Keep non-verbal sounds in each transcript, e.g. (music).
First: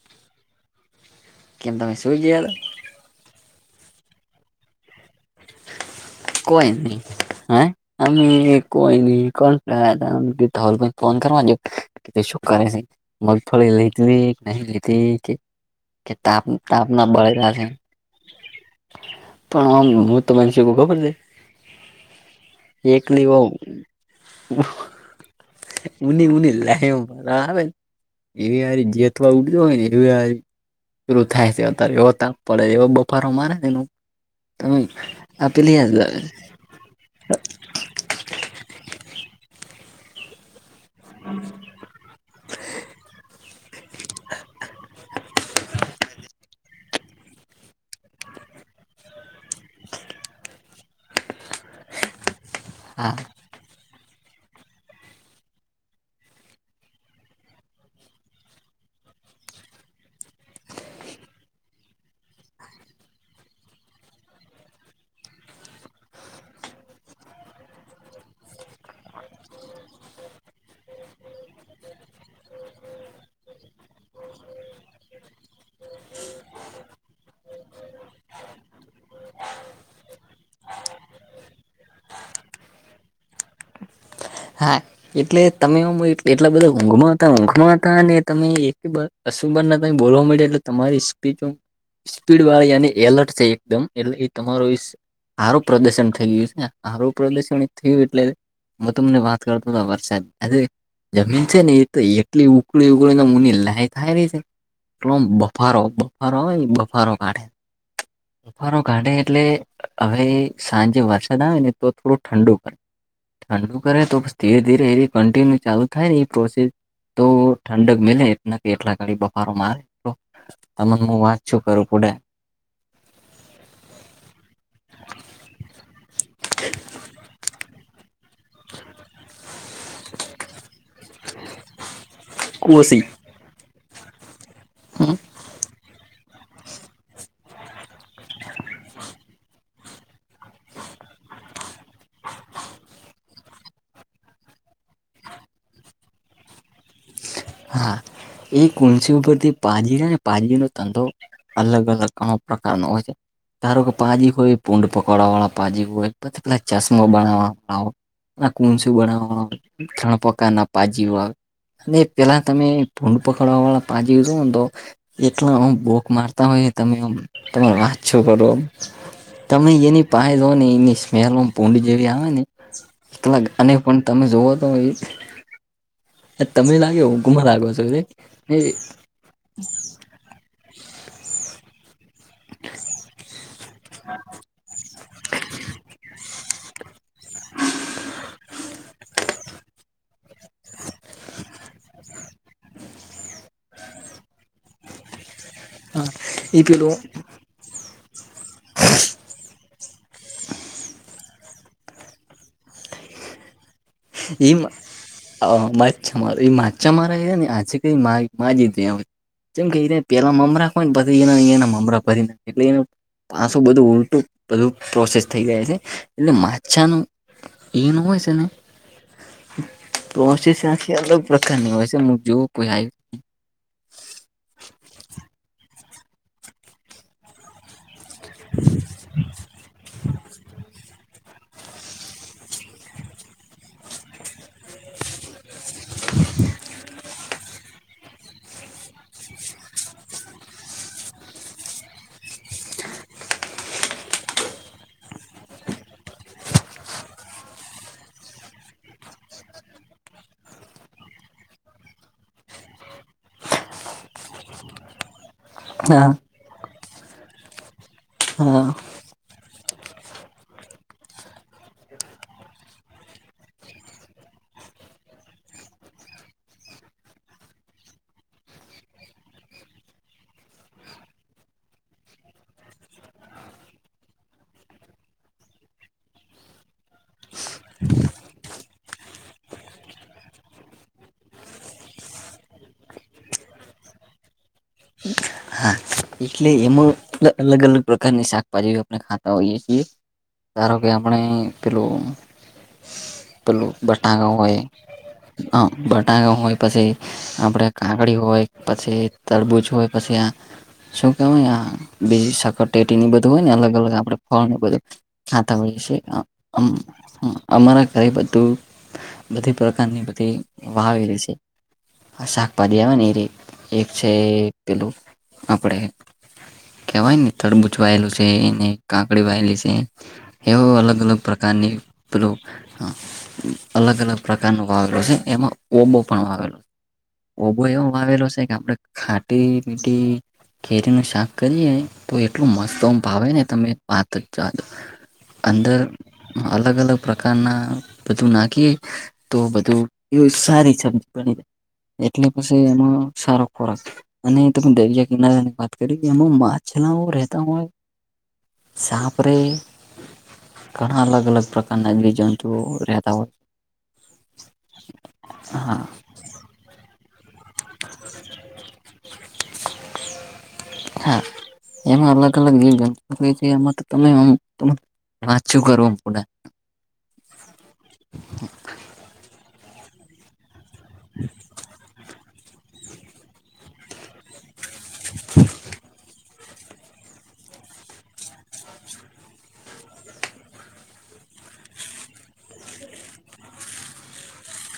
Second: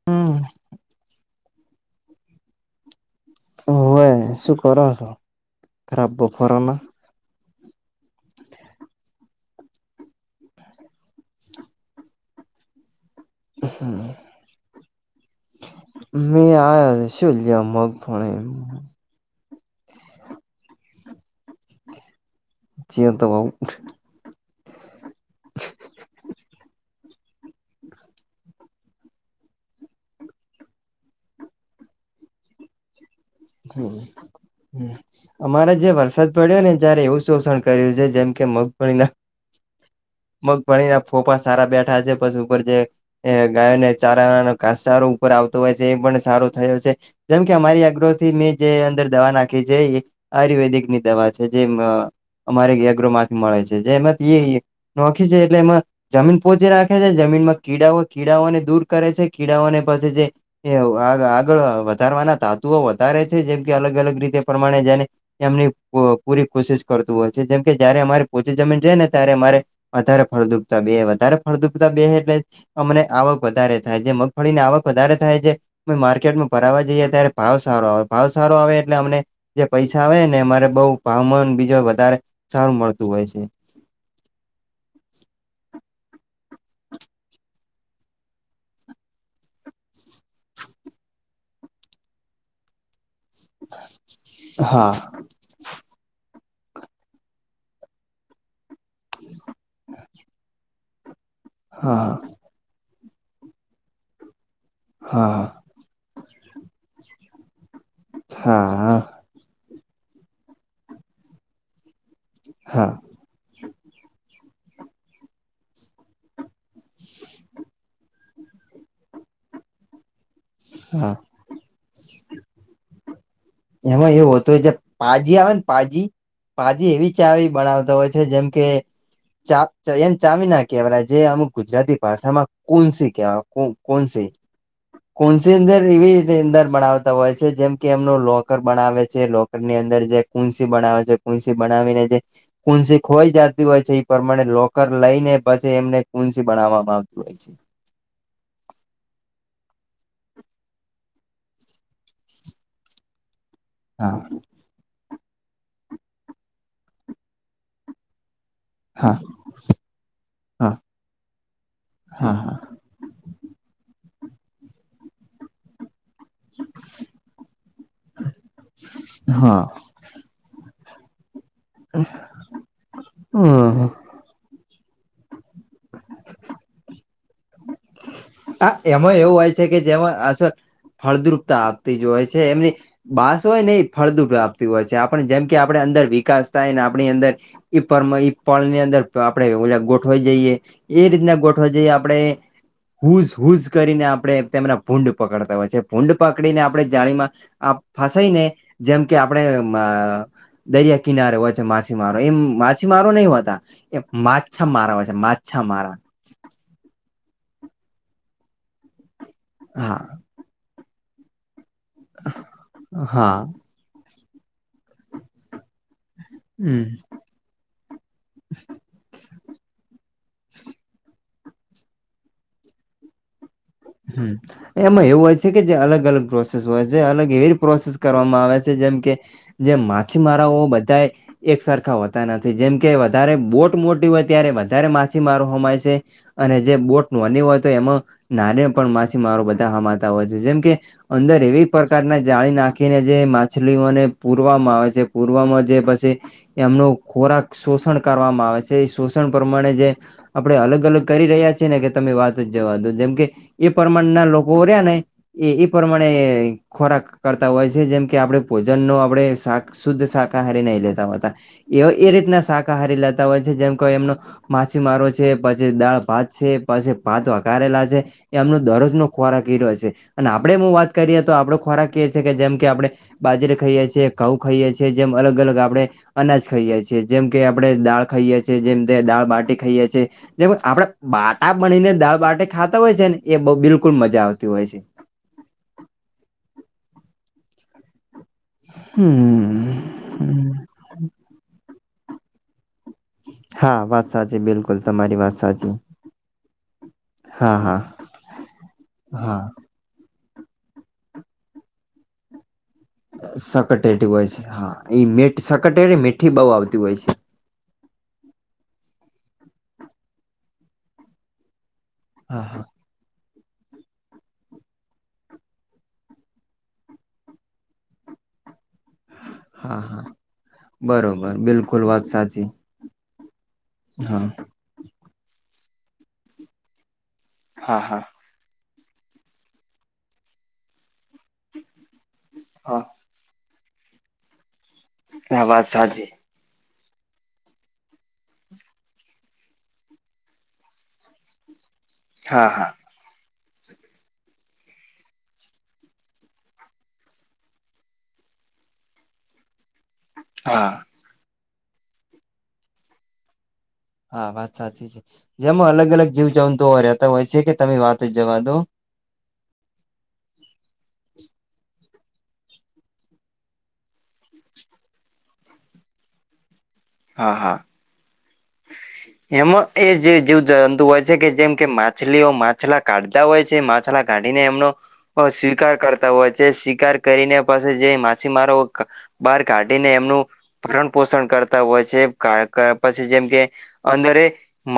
(unintelligible) કેમ તમે સૂઈ ગયાતા? હોવે સુકરો શો? ખરાબ (unintelligible) હતા કોઈ નહી. હેય અમી કોઈ ની કોણ (unintelligible) ફોન કરવા દયો કે શું કરે હે મગફળી લીધલી કે નહી લેતી કે મે તાપ તાપ ના આયા શ શું બળેલા લ્યો છે મગફળી પણ આમુ જોતો માન શગુ ખબર છે. (unintelligible) જીયો તો (unintelligible) ઉની ઉની (unintelligible) આવે (unintelligible) પરું થાય છે અત્યારે એવો તાપ પડે એ પર મારાનું તમે અમારે આપેલી જે વરસાદ પડ્યો ને જયારે એવું શોષણ કર્યું છે જેમ કે મગફળના મગ ભણી ના ફોફા સારા બેઠા છે પછી ઉપર જે ગાયોને ચારા ઘાસ ચારો ઉપર આવતો હોય છે એ પણ સારો થયો છે જેમ કે અમારી આ ગ્રોથ થી મેં જે અંદર દવા નાખી છે એ આયુર્વેદિકની દવા છે જે અમારે આ ગ્રો માંથી મળે છે જે એમાં નોખી છે એટલે એમાં જમીન પોહોંચી રાખે છે જમીનમાં કીડાઓ કીડાઓને દૂર કરે છે કીડાઓને પછી જે એ આગળ વધારવાના ધાતુઓ વધારે છે જેમ કે અલગ અલગ રીતે પ્રમાણે જેને એમની પૂરી કોશિશ કરતું હોય છે જેમ કે જયારે અમારી પોછી જમીન રહે ને ત્યારે અમારે વધારે ફળદુપતા બે વધારે ફળદુપતા બે એટલે અમને આવક વધારે થાય જે મગફળી ની આવક વધારે થાય છે અ માર્કેટમાં ભરાવા જઈએ ત્યારે પાાવ સારો આવે ભાવ સારો આવે એટલે અમને જે પૈસા આવે ને અમારે બઉ ભાવ મન બીજો વધારે સારું મળતું હોય છે હા એટલે તમે એટલા બધા ઊંઘમાં હતા ઊંઘમાં હતા અને તમે એક અશુંબર ના ત બોલવા મળે એટલે તમારી સ્પીડ સ્પીડ વાળી અને એલર્ટ એકદમ એટલે એ તમારો હા આારું પ્રદર્શન થઈ ગયું છે ને આારું પ્રદર્શન થયું એટલે હું તમને વાત કરતો વરસાદ આજે જમીન છે ને હા એ એટલી ઉકળ ઉકળીને મુની લાય થાય રહી છે એલોમ હા. બફારો બફારો હોય બફારો કાઢે હા બફારો હા કાઢે એટલે હવે સાંજે વરસાદ આવે ને તો થોડું ઠંડુ પ હા ઠંડ કરે તો ધીરે ધીરે એ કન્ટિન્યુ ચાલુ થાય ને એ પ્રોસેસ તો ઠંડક મિલે એટના કે એટલા ઘડી બફારોમાં આવે તને હા હું વાંચ છું કરું પુડે એમાં એવું હોતું હોય છે પાાજી આવે ને પાજી પાાજી એવી ચાી બનાવતા હોય છે જેમ કે એમ ચામી ના કેવા જે અમુક ગુજરાતી ભાષામાં કોસી કોનસી ક્યા કોન સ કોનસી અંદર એવીની અંદર બણાવતા હોય છે જેમ કે એમનો લો લોકર બનાવે છે લોકર ની અંદર જે કુંસી બનાવે છે કુંન્સી બનાવીને જે કુંન્સી ખોઈ જતી હોય છે એ પ્રમાણે લોકર લઈ ને પછી એમને કુંન્સી બનાવવામાં આવતી હોય છે હા એ કલસી ઉપરથી પાજી ને પાજી નો તંધો અલગ અલગ અમ પ્રકાર ન હોય છે ધારો કે હા પાાજી હોય પૂડ પકડવા વાળા પાાજી હોય પછી પેલા ચશ્મા બનાવા વાળ હોય ના કુ શું હા બનાવવાણપકાર ના હા પાજી વા અને હા પેલા હા. તમે ભૂડ પકડવા વાળા પાંજ જોો ને તો એટલા હ ભોક માર તમે તમે તમારો વાંચ છો કરો હા તમે એની પાયો ને એની સ્લ પડી જેવી આવે ને એટલા હમ પણ તમે જુવઓ તો એ જ એ તમને લાગે હું ગુમ લાગ્યો છું સમય એવું હોય છે કે જેમાં અસર ફળદ્રુપતા આપતી જ હોય છે એમની બાસ હોય ને એ ફળદું પ્રપતી હોય છે આપને જેમ કે આપણે અંદર વિકાસ થાય ને આપણી અંદર પર ઈ પળ ની અંદર આપણેે ગોઠવા જઈએ એ રીતના ગોઠવા જઈએ આપણે હુઝ હુઝ કરીને આપડે તેમના ભૂંડ પકડતા ફૂડ એ પકડીને આપણે પેલું જાણીમાં ફસાઈને જેમ કે આપણે દરિયા કિનારે હોય છે માછીમારો એમ માછીમારો નહ હોતા એ માછા મારા હોય છે માછા મારા માચ્છા એ માચા મારા ને આજે કઈ મા મા જતે જેમ કહી હા ર પેલા મમરા પમ પ એટલે એ હા પાછું બધું ઉલટું બધું પ્રોસેસ થઈ જાય છે એટલે હમ માછાનું એનું હોય છે ને કોસી સાસીી અલગ પ્રકાર નનીયું જો ક હ એમાં એવું હોય છે કે જે અલગ અલગ પ્રોસેસ હોય છે અલગ એવી પ્રોસેસ કરવામાં આવે છે જેમ કે જે માછીમારાઓ બધા એક સરખા હોતા નથી જેમ કે વધારે બોટ મોટી હોય ત્યારે વધારે માછીમારો હોમાય છે અને જે બોટ નોની હોય તો એમાં ના પણ માછીમારો બધા હામાતા હોય છે જેમ કે અંદર એવી પ્રકારના જાળી નાખીને જે માછલીઓને પૂરવામાં આવે છે પૂરવામાં જે પછી એમનું ખોરાક શોષણ કરવામાં આવે છે એ શોષણ પ્રમાણે જે આપડણે અલગ અલગ કરી રહ્યા છીએ ને કે તમે વાત જ જવા દો જેમ કે એ પ્રમાણના લોકો રહ્યા ને એ એ પ્રમાણે હા ખોરાક કરતા હોય છે જેમ કે આપણે હા ભોજન નો આપણે શાક શુદ્ધ શાકાહારી નહી લેતા હો હતા એ એ રીતના શાકાહારી લેતા હોય છે જેમ કો એમનો માછીમારો છે પછી દાળ ભાત છે પછી ભાત વગારેલા છે. એમનો દરરોજ નો ખોરાક એઈ રહ્યો છે અને આપડે હ વાત કરીએ તો આપડો ખોરાક એ છે કે જેમ કે આપડણે બાજરે ખાઈએ છીએ ઘઉ ખાઈએ છીએ જેમ અલગ અલગ આપણે અનાજ ખાઈએ છીએ જેમ કે આપડણે દાળ ખાઈએ છીએ જેમ તે દાળ બાટી ખાઈએ છીએ જે આપડે બાટા બનીને દાળ બાટે ખાતા હોય છે ને એ બિલકુલ મજા આવતી હોય છે એટલે એમાં અલગ અલગ પ્રકારની શાકભાજી આપણે ખાતા હોઈએ છીએ હમ્મ ધારો કે આપણે પેલું પેલું હા વાત બટાકા સાચી હોય બિલકુલ તમારી વાત હ સાચી બટાકા હોય પછી હા આપડે હા કાકડી હોય પછી હા તરબૂજ હોય પછી શોગાવયા બે શકોત પટેટીની બધું હોય ને અલગ અલગ સકટેટી આપણે હોય છે ફળને હા બધું એ મીઠ ખાતા હોઈએ સકટેરી છી મીઠી બહુ આવતી હોય છે. અમારા ઘરે બધું બધી પ્રકારની બધી વાવેલી છે. હ હા હા શાકભાજી આવે ને એ રી એક છે પેલું આપડે કેવાય ને તડબૂચવાયેલું છે એને કાંકડી વાયેલી હા હા એવ અલગ અલગ બરોબર પ્રકારની બિલકુલ વાત પેલું સાચી હા અલગ અલગ હા. પ્રકારનો વાવેલો છે એમાં ઓબો પણ વાવેલો ઓબો હા એવ હા આવેલો છે કે આપણે ખાટીમિટી કેરીનું શાક કરીએ તો એટલું મસ્ત હા આમ ભાવે ને તમે પાત જ ચજો હા વાત અંદર સાચી અલગ અલગ પ્રકારના બધું નાખી તો બધું એવ સારી સમજ પડી એટલે હા પછી હા એમાં સારો ખોરાક અને ત દર ની વાત કરી કે એમાં માછલા રહેતા હોય સાપ રે હા ઘણા અલગ અલગ પ્રકારના જીવજંતુઓ રહેતા હોય હા વાત સાચી છે જેમાં હા અલગ અલગ જીવ જંતુઓ રહેતા હોય છે કે તમે વાત જ જવા દો હા એમાં અલગ અલગ જે એમાં તમે વાચ્યું કર પ હા હા હ એમાં એ જે જેવ જંતુ હોય છે કે જેમ કે માછલીઓ માછલા કાઢતા હોય છે કાઢીને એમનો સ્વીકાર કરતા હોય છે સ્વીકાર કરીને પછી જે માછીમારો બહાર કાઢીને એમનું ભરણ પોષણ કરતા હોય છે કે ર પછી જેમ કે અંદરે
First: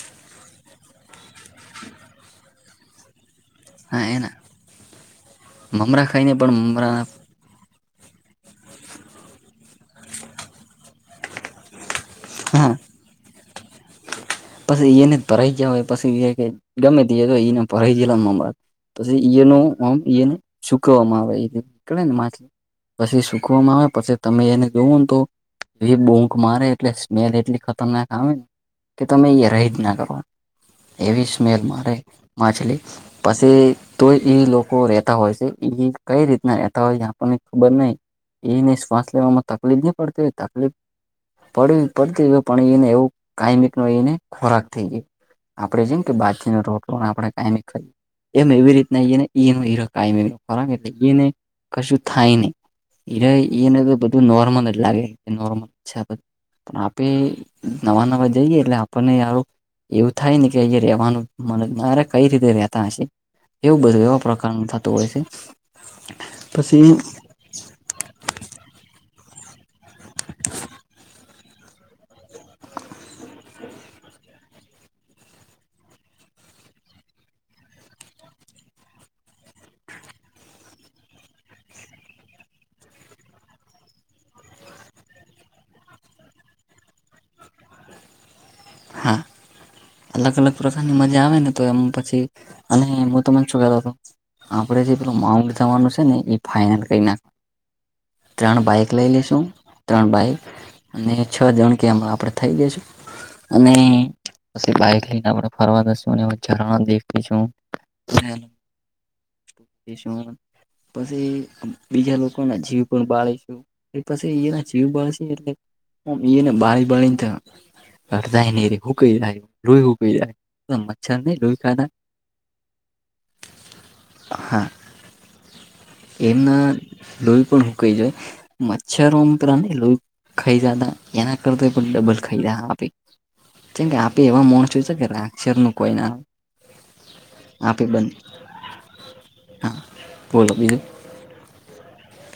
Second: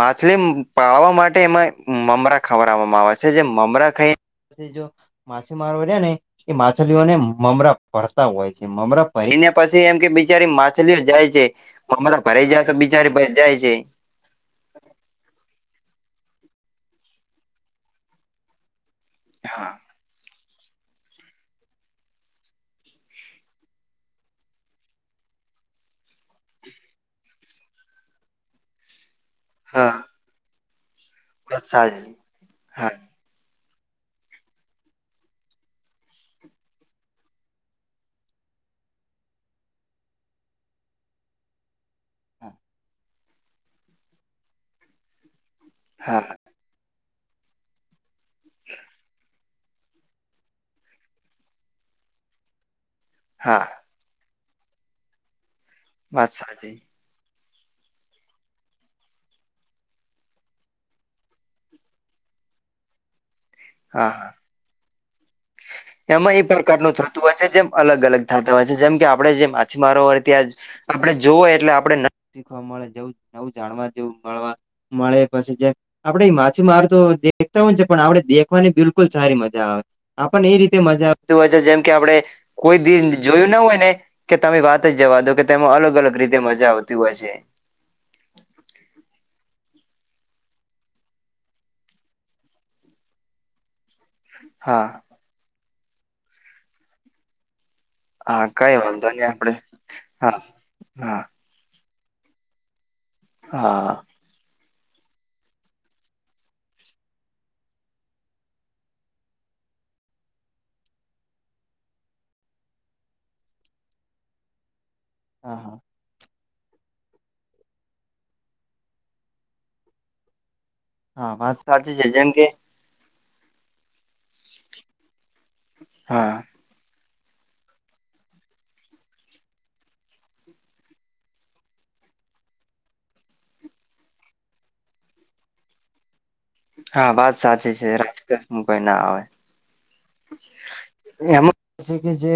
માછલી પાળવા માટે એમાં મમરા ખવડવામાં આવે છે જે મમરા હા ખાઈ એના પછ માછીમારો રહ્યા મમરા ને ખાઈને એ પણ મમરા માછલીઓને મમરા ફરતા હોય છે મમરા ફરીને પછી એમ કે બિચારી માછલીઓ જાય છે મમરા ફઈ જાય તો હા બિચારી જાય છે પછી એને જ ભરાઈ ગયા હોય પછી ગમે તે તો એને ભરાઈ ગયેલા મમરા પછી ઈ ન હા આમ ને સુકવવામાં આવે નીકળે ને માછલી પછી સુખવામાં આવે પછી તમે એને જોવો ને તો એ બૂંક મારે એટલે સ્મેલ એટલી ખતરનાક આવે ને. કે તમે એયા રહી જ ના હા કરવા, એવી સ્મેલ વાત મારે સાચી માછલી. હા પછી તો એ લોકો રહેતા હોય છે, એ કઈ રીતના રહેતા હોય છે, આપણને ખબર નહીં. એને શ્વાસ લેવામાં તકલીફ નહીં પડતી હોય, તકલીફ? પડવી પડતી હોય, પણ એને એવું કાયમી. એને ખોરાક થઈ જાય, આપડે જેમ કે હા બાજરીનો રોટલો આપણે ખાઈએ. એમ એવી રીતના ઈ ને ન ઈ રક ખરા? એટલે ને કશું થાય નહી. એરા, હા એને તો બધું નોર્મલ લાગે, નોર્મલ વાત સાચી છે. નવા-નવા જઈએ એટલે આપણને સારું એવું થાય ને, કે અહીંયા રેવાનું, મારા કઈ રીતે રેતા હશે? એવું બધું, હા એવા હા પ્રકારનું થતું હોય છે એમાં એ પછી. પ્રકારનું થતું જેમ અલગ અલગ થતા હોય છે, જેમ કે આપડે જે માછીમારો હોય ત્યાં. આપણે જોવાય એટલે, આપણે ન શીખવા મળે, જેવું નવું જાણવા જેવું મળવા. મળે પછી, જે આપડે માછીમાર તો દેખતા હોય છે, પણ આપડે દેખ ની, બિલકુલ સારી મજા આવે. આપને એ રીતે મજા હોય, જેમ કે આપડે. કોઈ દિ જોયું ન હોય ને. કે તમે વાત જ જવા દો, કે તેમાં અલગ અલગ રીતે મજા આવતી હોય છે. હા. અલગ અલગ પ્રકારની મજા આવે ને, તો એમ પછી. અને હું તો મને શું કરતો હતો? આપડે હા જે પેલું માઉન્ટ જવાનું છે ને, એ ફાઈનલ કરી નાખવા. હા ત્રણ કઈ બાઈક વાંધો લઈ નહી લઈશું, આપડે ત્રણ બાઈક હા અને હા છ જણ કે, આપડે થઈ ગઈ છે અને. હા પછી બાઈક લઈને આપણે ફરવા જઈશું, હરણા દેખીશું. (unintelligible) પછી બીજા લોકો ના જીવ પણ બાળે છે, એ પછી એના જીવ બાળે છે. હા હા ટલે ને બારી બળને તો. અાય ન ર હું ક લોહી હું ક જાય મચ્છર હા નઈ વાત લોહી ખાના સાચી છે જેમ કે (inaudible) (unintelligible) હા, હા એમના. રઈ પણ હુકકી જો. મચ્છરો ઉપરાંત, એના કરતા પણ ડબલ ધા આપે. જેમ કે, આપે એવા માણસ છે કે રાક્ષર નું કોઈ ના. હા, વાત સાચી આપે છે. બને રાક્ષસ કોઈ ના આવે. હા, બોલો. એમ છે કે જે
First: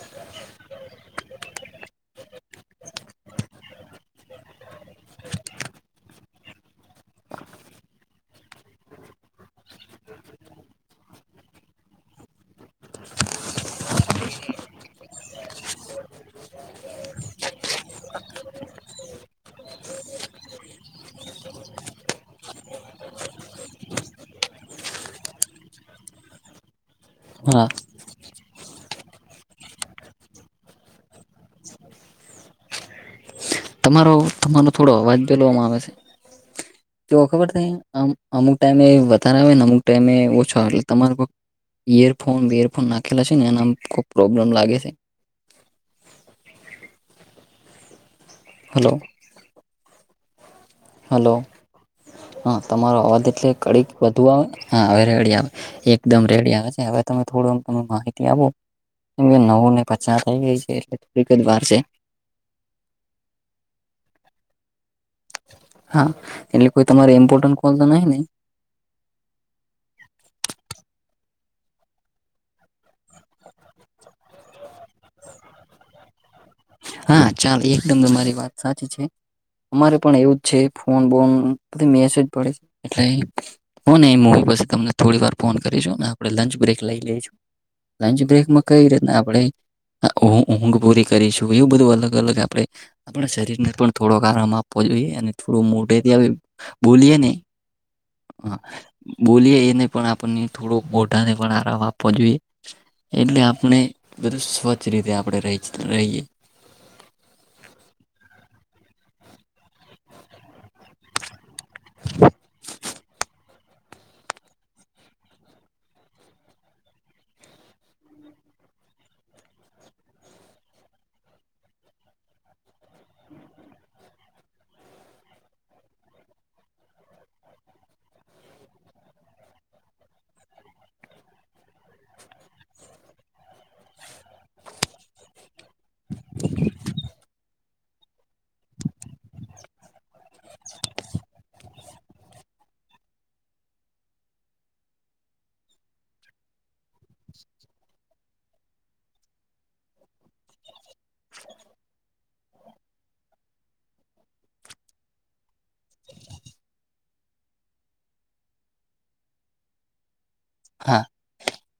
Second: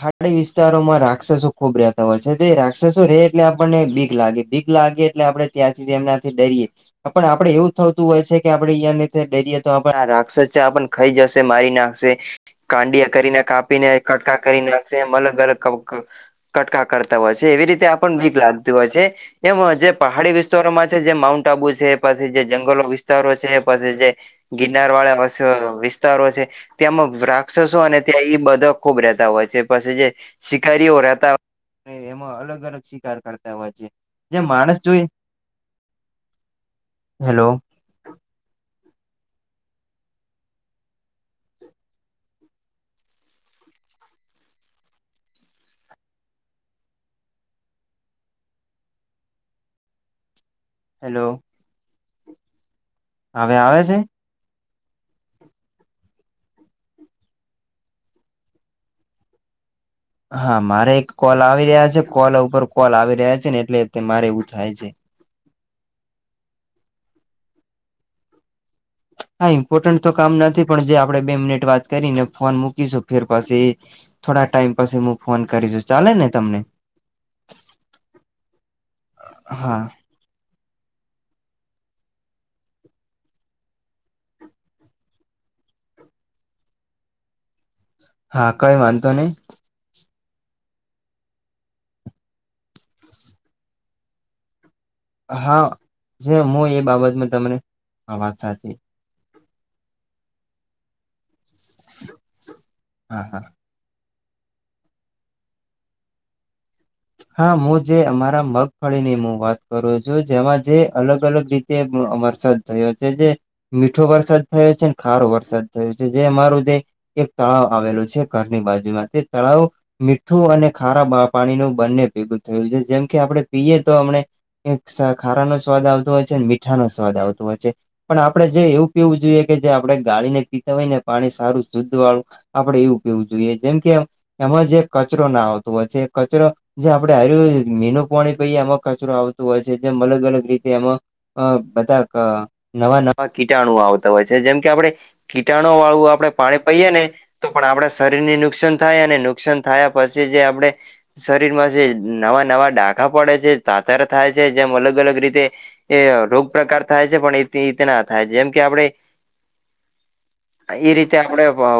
પહાડી વિસ્તારોમાં રાક્ષસો ખુબ રહેતા હોય છે. તે રાક્ષસો રહેે એટલે આપણને બીક લાગે બી લાગે એટલે આપણે ત્યાંથી એમના. ડરીએ પણ આપડે એવું થતું હોય છે કે, આપડે અહીંયા ડરીએ તો આપ રાક્ષસ એ આપણા ખાઈ જશે, મારી નાખશે. કાંડિયા કરીને, કાપીને કટકા કરી નાખશે અલગ અલગ. કટકા કરતા હોય છે, એવી રીતે આપને વીક લાગતું હોય છે. એમ જે પહાડી વિસ્તારોમાં છે, જે માઉન્ટ આબુ છે, પછી જે જંગલો વિસ્તારો છે, પછી જે. ગિરનાર વાળા વિસ્તારો છે, ત્યાંમાં હા રાક્ષસો અને ત્યાં એ બધા ખુબ રહેતા હોય છે, પછી જે શિકારીઓ રહેતા. એમાં અલગ અલગ શિકાર કર (unintelligible) તમારો તમારો થોડો અવાજ બલવામાં આવે છે, તો હેલો ખબર ત્યાં. આમ અમુક ટાઈમે વધારે આવેને, અમુક ટાઈમે ઓછો, એટલે તમારો ઇયરફોન વિયરફોન નાખેલા છે ને, એના ખૂબ પ્રોબ્લેમ લાગે છે. હલો. હેલો હલો, હા, તમારો અવાજ એટલે હવે આવે ઘડીક. છે તું આવ હા હવે રેડી આવે, એકદમ રેડી આવે છે, હવે તમે થોડું આમ માહિતી આપો. એ નવું ને પચાસ થઈ હા ગઈ છે મારે એટલે એક થોડીક જ કોલ વાર આવી છે. રહ્યા કોલ ઉપર કોલ આવી રહ્યા છે ને એટલે તે મારે એવું થાય છે. હા એટલે કોઈ તમારે ઇમ્પોર્ટન્ટ કોલ તો નઈ ને? હા ઈમ્પોર્ટન્ટ તો કામ નથી પણ જે આપણેે બે મિનિટ વાત કરીને ફોન મૂકીશું ફેર પછી થોડા ટાઈમ પછી મુ ફોન કરીશ, ચાલેને તમને? હા ચાલ એકદમ તમારી વાત સાચી છે, હા અમારે પણ એવું છે ફોન બોન મેસેજ પડે છે એટલે અહીં હ ને એ મુ પછી તમને થોડીવાર ફોન કરીશું ને આપણે લંચ બ્રેક લઈ લઈશું. લંચ હા બ્રેકમાં કઈ વાંધો રીતના નહી આપણે ઊ ઊંઘ પૂરી કરીશ? એવું બધું અલગ-અલગ આપણે આપણા શરીરને પણ થોડો આરામ આપવો જોઈએ. અને હા થોડું મોઢેથી આવી ન જે હું એ બોલીએને બાબતમાં તમને હા વાત સાચી બોલીયએ એ નહીં પણ આપણને એ થોડોક હો ધાને પણ આરામ આપવો જોઈએ હા હા એટલે આપણે બધું સ્વચ્છ રીતે આપણે રહી છી રહીએ. હા મુ જે અમારા મગફળીની મુ વાત કરું છું, જેમાં જે અલગ-અલગ ડી તે અ વરસાદ થયો છે જે મીઠો વરસાદ થયો છે ને ખારો વરસાદ થયો છે જે અમારું જે એક તળાવ આવેલું છે, ઘરની બાજુમાં તે તળાવ મીઠું અને ખારા પાણીનું બંને ભેગું થયું છે જેમ કે આપણે પીએ તો અમણે એક ખારાનો સ્વાદ આવતો હોય છે ન મીઠાનો સ્વાદ આવતો હોય છે. પણ આપણે જે એવું પીવું જોઈએ કે જે આપણે ગાળીને પીતા હોય ને પાણી સારું શુદ્ધવાળું આપણે એવું પીવું જોઈએ જેમ કે એમાં જે કચરો ના આવતો હોય છે એ કચરો જે આપણે આયુર્વેદિક મીનું પાણી પીએ એમાં કચરો આવતું હોય છે જેમ અલગ-અલગ રીતે એમાં અ બધા ક નવાં-નવાં કીટાણુ આવતા હોય છે જેમ કે આપણે કીટાણુવાળું આપણે પાણી પહીએ ને તો પણ આપણા શરીરને નુકસાન થાય અને નુકસાન થાયા પછી જે આપણે શરીરમાં નવાં-નવાં ડાઘા પડે છે, ધાધર થાય છે જેમ અલગ-અલગ રીતે એ રોગ પ્રકાર થાય છે, પણ એ તે ના થાય જેમ કે આપણે (unintelligible) (inaudible) એ હા રીતે આપણે અ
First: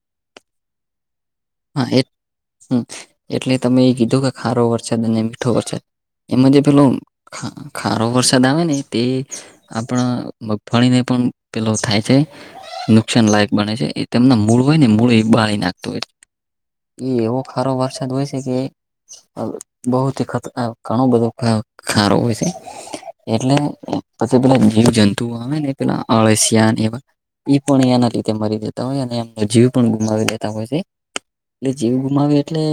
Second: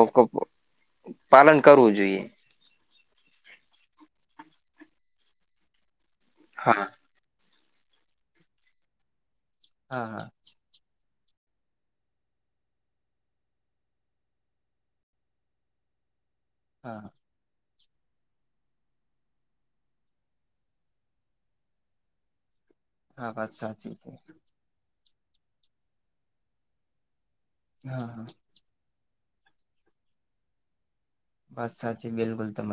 પાલન કરવું જોઈએ. હમ્મ, એટલે તમે એ કીધું કે ખારો વરસાદ અને મીઠો વરસાદ એમાં જે હા પેલો ખા ખારો વરસાદ આવે ને તે હા આપણા હા મ ભણીને પણ પેલો થાય છે. નુકસાન લાયક બને છે, એ તેમના મૂળ હોય ને મૂળ એ બાળી નાખતું હોય. એ હા એવો ખારો વરસાદ હોય છે કે અ બહુત હી ખત ઘણું બધું અ ખારો હોય છે. હા વાત એટલે સાચી છે પછી પેલા જીવજંતુઓ આવે ને પેલા અળસિયાં ને એવા ઈશપણ હા એના હા લીધે મરી દેતા હોય અને એમનો જીવ પણ ગુમાવી દેતા હોય છે. એટલે વાત જીવ સાચી ગુમાવી બિલકુલ તમારી એટલે